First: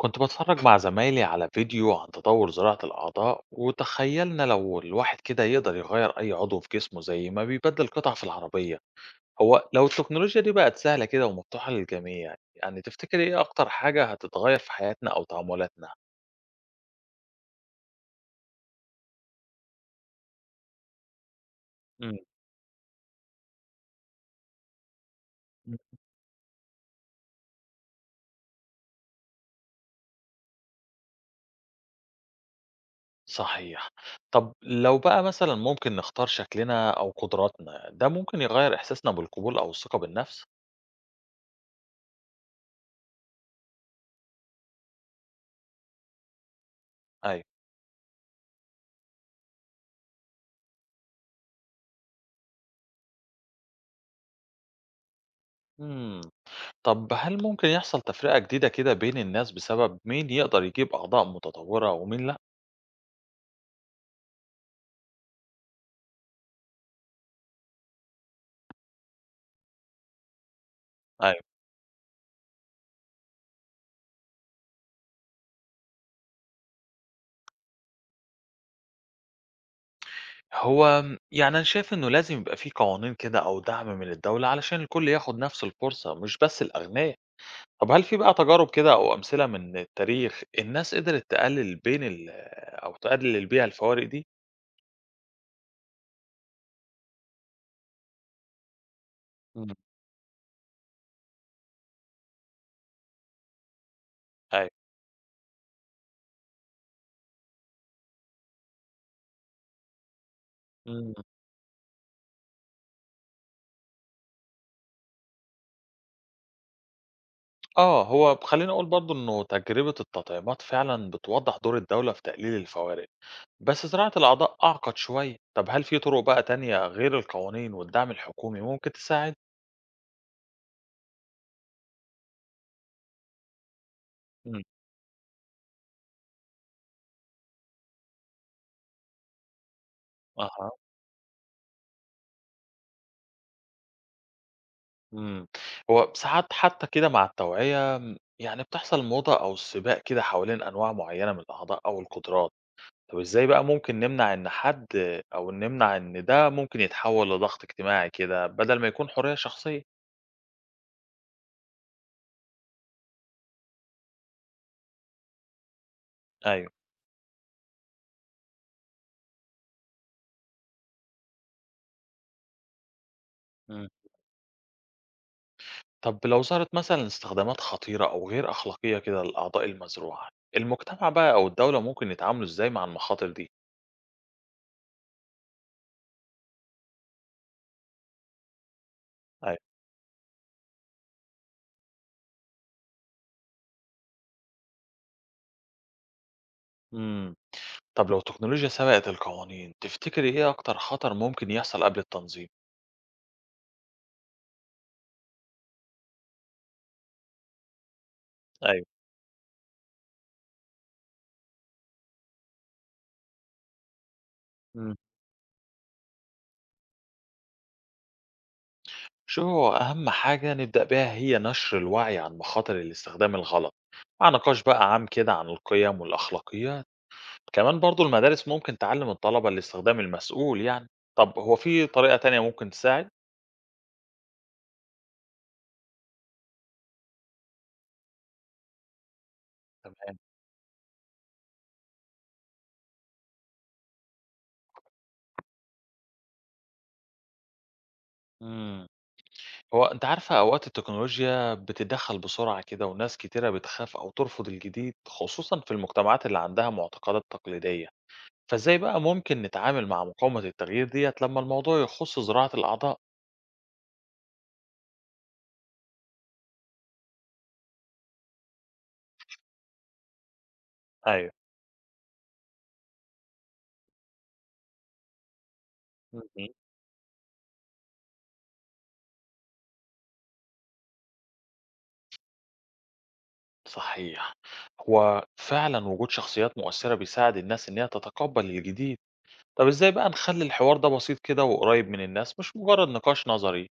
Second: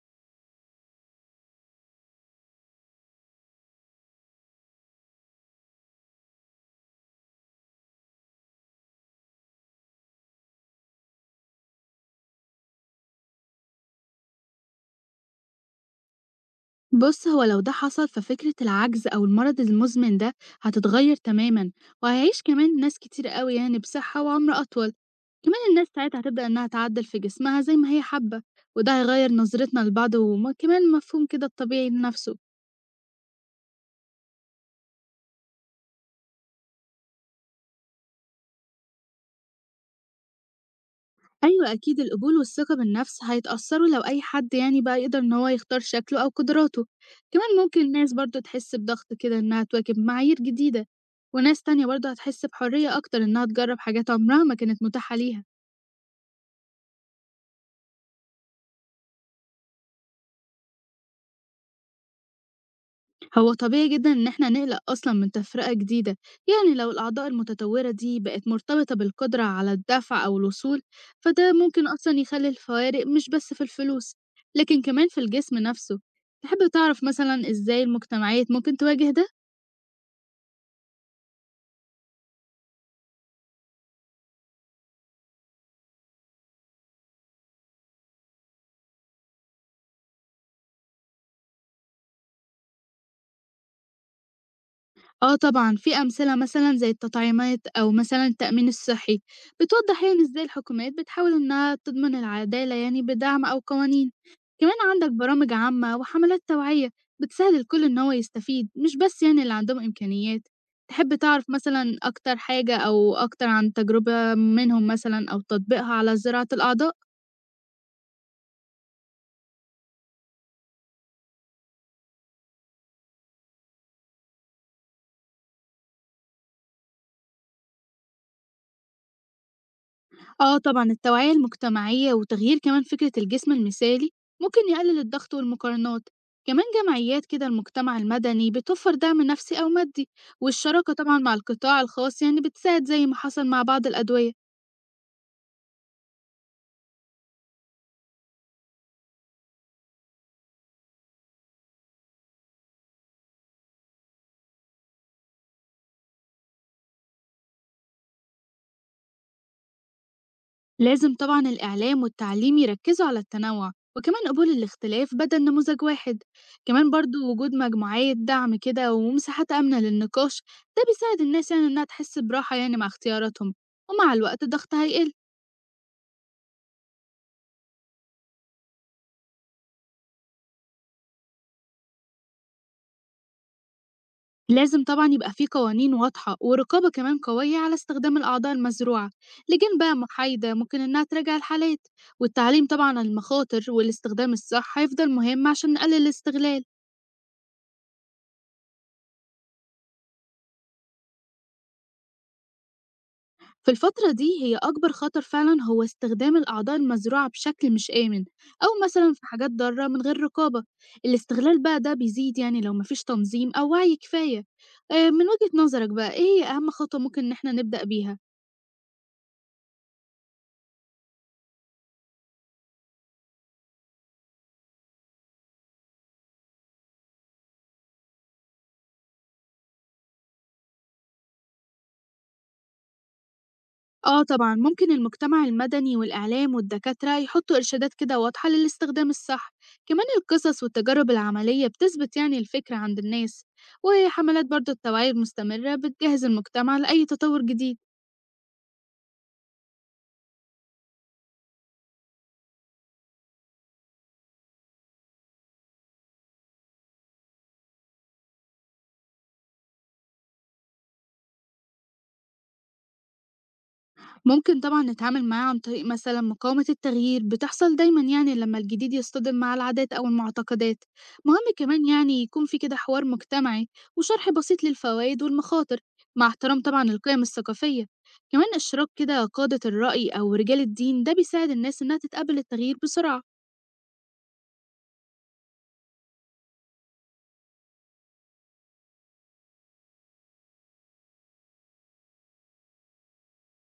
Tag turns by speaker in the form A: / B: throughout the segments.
A: كنت بتفرج مع زمايلي على فيديو عن تطور زراعة الأعضاء وتخيلنا لو الواحد كده يقدر يغير أي عضو في جسمه زي ما بيبدل قطع في العربية. هو لو التكنولوجيا دي بقت سهلة كده ومفتوحة للجميع، يعني تفتكر إيه أكتر حاجة هتتغير في حياتنا أو تعاملاتنا؟
B: بُص، هو لو ده حصل ففكرة العجز أو المرض المزمن ده هتتغيّر تمامًا،
A: مم.
B: وهيعيش كمان ناس كتير أوي يعني بصحة وعمر أطول، كمان الناس ساعتها هتبدأ إنها تعدّل في جسمها زي ما هي حابة، وده هيغيّر نظرتنا لبعض وم كمان مفهوم كده الطبيعي لنفسه.
A: صحيح. طب لو بقى مثلا ممكن نختار شكلنا أو قدراتنا، ده ممكن يغير إحساسنا بالقبول أو الثقة بالنفس؟
B: أيوه أكيد القبول والثقة بالنفس هيتأثّروا لو أي حد يعني بقى يقدر إن هو يختار شكله أو قدراته،
A: أيوه.
B: كمان ممكن الناس برضه تحس بضغط كده إنها تواكب معايير جديدة، وناس تانية برضه هتحس بحرية أكتر إنها تجرّب حاجات عمرها ما كانت متاحة ليها.
A: مم. طب هل ممكن يحصل تفرقة جديدة كده بين الناس بسبب مين يقدر يجيب أعضاء متطورة ومين لأ؟
B: هو طبيعي جدا إن احنا نقلق أصلا من تفرقة جديدة، يعني لو الأعضاء المتطورة دي بقت مرتبطة بالقدرة على الدفع أو الوصول، فده
A: أيوة.
B: ممكن أصلا يخلي الفوارق مش بس في الفلوس لكن كمان في الجسم نفسه. تحب تعرف مثلا إزاي المجتمعات ممكن تواجه ده؟
A: هو يعني أنا شايف إنه لازم يبقى فيه قوانين كده أو دعم من الدولة علشان الكل ياخد نفس الفرصة مش بس الأغنياء. طب هل في بقى تجارب كده أو أمثلة من التاريخ الناس قدرت تقلل بين أو تقلل بيها الفوارق دي؟
B: آه طبعًا، في أمثلة مثلًا زي التطعيمات أو مثلًا التأمين الصحي،
A: مم.
B: بتوضح يعني إزاي الحكومات بتحاول إنها تضمن العدالة يعني بدعم أو قوانين،
A: أيوة.
B: كمان عندك برامج عامة وحملات توعية بتساعد الكل إن هو يستفيد، مش بس يعني اللي عندهم إمكانيات. تحب
A: مم.
B: تعرف مثلًا أكتر حاجة أو أكتر عن تجربة منهم مثلًا أو تطبيقها على زراعة الأعضاء؟
A: آه، هو خليني أقول برضو إنه تجربة التطعيمات فعلا بتوضح دور الدولة في تقليل الفوارق. بس زراعة الأعضاء أعقد شوية، طب هل في طرق بقى تانية غير القوانين والدعم الحكومي ممكن تساعد؟
B: آه طبعًا التوعية المجتمعية وتغيير كمان فكرة الجسم المثالي ممكن
A: إمم،
B: يقلل الضغط والمقارنات، كمان جمعيات كده المجتمع المدني بتوفر دعم نفسي أو مادي،
A: أها،
B: والشراكة طبعًا مع القطاع الخاص يعني بتساعد زي ما حصل مع بعض الأدوية.
A: إمم، هو ساعات حتى كده مع التوعية، يعني بتحصل موضة أو سباق كده حوالين أنواع معينة من الأعضاء أو القدرات، طب إزاي بقى ممكن نمنع إن حد أو نمنع إن ده ممكن يتحول لضغط اجتماعي كده بدل ما يكون حرية شخصية؟
B: لازم طبعًا الإعلام والتعليم يركزوا على التنوع وكمان قبول الاختلاف بدل نموذج واحد،
A: أيوه،
B: كمان برضو وجود مجموعات دعم كده ومساحات آمنة للنقاش ده بيساعد الناس يعني إنها تحس براحة يعني مع اختياراتهم،
A: إمم.
B: ومع الوقت الضغط هيقل.
A: طب لو ظهرت مثلا استخدامات خطيرة أو غير أخلاقية كده للأعضاء المزروعة، المجتمع بقى أو الدولة ممكن يتعاملوا إزاي مع المخاطر دي؟
B: لازم طبعا يبقى فيه قوانين واضحة ورقابة كمان قوية على استخدام الأعضاء المزروعة.
A: أيوة.
B: لجان بقى محايدة ممكن إنها تراجع الحالات، والتعليم طبعا عن المخاطر والاستخدام الصح هيفضل مهم عشان نقلل الاستغلال.
A: امم. طب لو التكنولوجيا سبقت القوانين، تفتكري إيه أكتر خطر ممكن يحصل قبل التنظيم؟
B: في الفترة دي هي أكبر خطر فعلا هو استخدام الأعضاء المزروعة بشكل مش آمن، أو
A: أيوة.
B: مثلا في حاجات ضارة من غير رقابة. الاستغلال بقى ده بيزيد يعني لو مفيش تنظيم أو وعي كفاية.
A: مم.
B: آه، من وجهة نظرك بقى إيه هي أهم خطوة ممكن إن احنا نبدأ بيها؟
A: شو هو أهم حاجة نبدأ بيها، هي نشر الوعي عن مخاطر الاستخدام الغلط، مع نقاش بقى عام كده عن القيم والأخلاقيات، كمان برضو المدارس ممكن تعلم الطلبة الاستخدام المسؤول يعني، طب هو في طريقة تانية ممكن تساعد؟
B: آه طبعًا، ممكن المجتمع المدني والإعلام والدكاترة يحطوا إرشادات كده واضحة للاستخدام الصح، كمان
A: تمام.
B: القصص والتجارب العملية بتثبت يعني الفكرة عند الناس، وحملات برضه التوعية المستمرة بتجهز المجتمع لأي تطور جديد.
A: مم. هو أنتِ عارفة أوقات التكنولوجيا بتتدخّل بسرعة كده وناس كتيرة بتخاف أو ترفض الجديد، خصوصًا في المجتمعات اللي عندها معتقدات تقليدية، فإزاي بقى ممكن نتعامل مع مقاومة التغيير ديّة لمّا الموضوع يخُص زراعة الأعضاء؟
B: ممكن طبعًا نتعامل معاه عن طريق مثلًا مقاومة التغيير، بتحصل دايمًا يعني لمّا الجديد يصطدم مع العادات أو المعتقدات.
A: أيوه.
B: مهم كمان يعني يكون في كده حوار مجتمعي وشرح بسيط للفوايد والمخاطر، مع
A: اهم.
B: احترام طبعًا القيم الثقافية، كمان إشراك كده قادة الرأي أو رجال الدين ده بيساعد الناس إنها تتقبل التغيير بسرعة.
A: صحيح. هو فعلًا وجود شخصيات مؤثرة بيساعد الناس إن هي تتقبّل الجديد. طب إزاي بقى نخلّي الحوار ده بسيط كده وقريب من الناس مش مجرد نقاش نظري؟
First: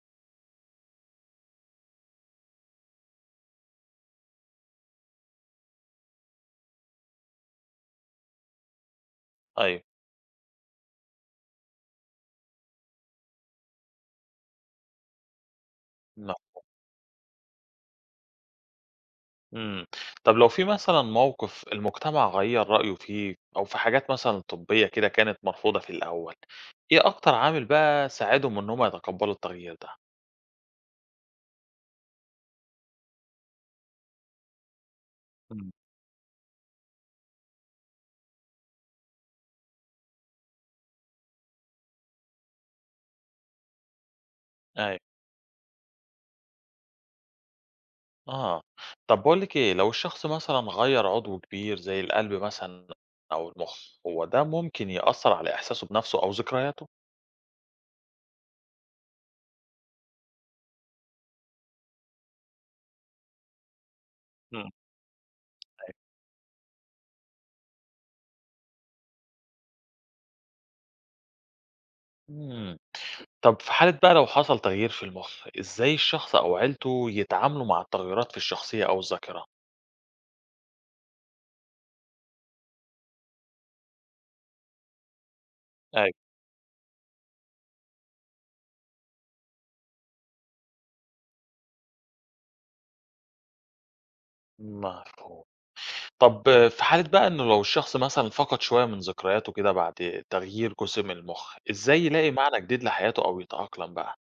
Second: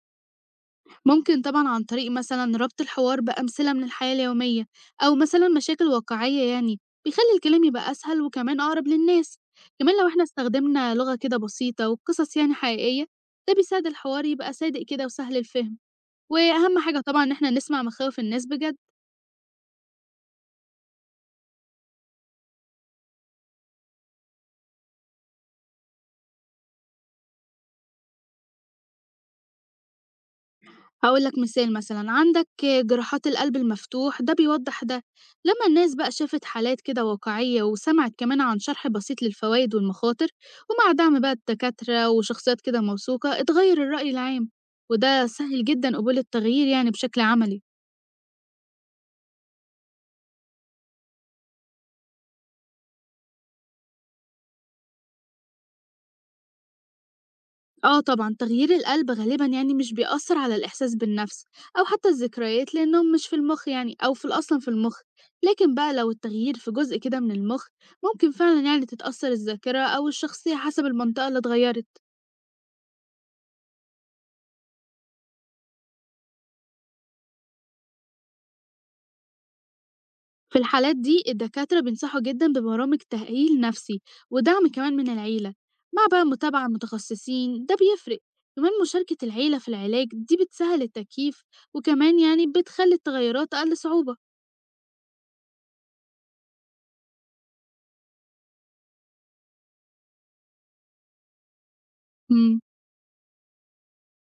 B: ممكن طبعًا عن طريق مثلًا ربط الحوار بأمثلة من الحياة اليومية أو مثلًا مشاكل واقعية يعني، بيخلّي الكلام يبقى أسهل وكمان أقرب للناس.
A: أيوه.
B: كمان لو إحنا استخدمنا لغة كده بسيطة وقصص يعني حقيقية، ده بيساعد الحوار يبقى صادق كده وسهل الفهم، وأهم حاجة طبعًا إن إحنا نسمع مخاوف الناس بجد.
A: إمم. طب لو في مثلًا موقف المجتمع غيّر رأيه فيه أو في حاجات مثلًا طبية كده كانت مرفوضة في الأول، إيه أكتر عامل بقى ساعدهم إن هم يتقبّلوا التغيير ده؟
B: هاقول لك مثال مثلًا، عندك جراحات القلب المفتوح ده بيوضّح ده، لمّا
A: إمم.
B: الناس بقى شافت حالات كده واقعية وسمعت كمان عن شرح بسيط للفوايد والمخاطر، ومع دعم بقى الدكاترة وشخصيات كده موثوقة، اتغيّر الرأي العام،
A: أيوه.
B: وده سهِّل جدًا قبول التغيير يعني بشكل عملي.
A: آه. طب باقول لِك إيه، لو الشخص مثلًا غيّر عضو كبير زي القلب مثلًا أو المُخ، هو ده ممكن يأثّر على إحساسه بنَفْسه أو ذكرياته؟
B: آه طبعًا، تغيير القلب غالبًا يعني مش بيأثّر على الإحساس بالنَفْس أو حتى الذكريات لإنّهم مش في المُخ يعني، أو في ال أصلًا في
A: إمم.
B: المُخ، لكن بقى
A: أيوه.
B: لو التغيير في جزء كده من المُخ، ممكن فعلًا يعني تتأثّر الذاكرة أو الشخصية حسب المنطقة اللي اتغيّرت.
A: إمم. طب في حالة بقى لو حصل تغيير في المُخ، إزاي الشخص أو عيلته يتعاملوا مع التغيرات في الشخصية أو الذاكرة؟
B: في الحالات دي الدكاترة بينصحوا جدًا ببرامج تأهيل نَفْسي ودعم كمان من العيلة، مع بقى
A: أيوه.
B: متابعة متخصصين، ده بيفرق. كمان مشاركة العيلة في العلاج دي بتسهّل التكييف وكمان يعني بتخلّي التغيّرات أقل صعوبة.
A: مفهوم. طب في حالة بقى إنه لو الشخص مثلًا فقد شوية من ذكرياته كده بعد تغيير جزء من المُخ، إزاي يلاقي
B: إمم.
A: معنى جديد لحياته أو يتأقلم بقى؟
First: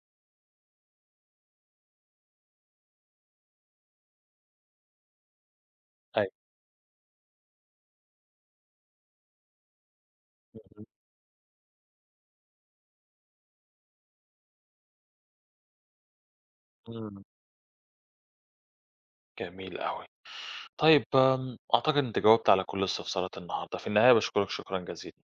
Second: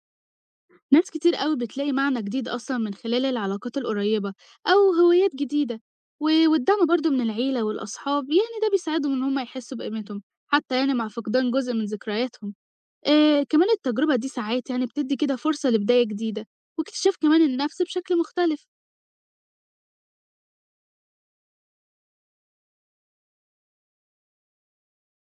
B: ناس كتير قوي بتلاقي معنى جديد أصلا من خلال العلاقات القريبة أو هوايات جديدة
A: أيوه.
B: والدعم برضو من العيلة والأصحاب يعني ده بيساعدهم إن هما يحسوا بقيمتهم حتى
A: اهم،
B: يعني مع فقدان جزء من ذكرياتهم. آه كمان التجربة دي ساعات يعني بتدي كده فرصة لبداية جديدة واكتشاف
A: إمم،
B: كمان النفس بشكل مختلف.
A: جميل أوي. طيب أعتقد أنت جاوبت على كل استفسارات النهارده، في النهاية باشكرك شكرًا جزيلًا.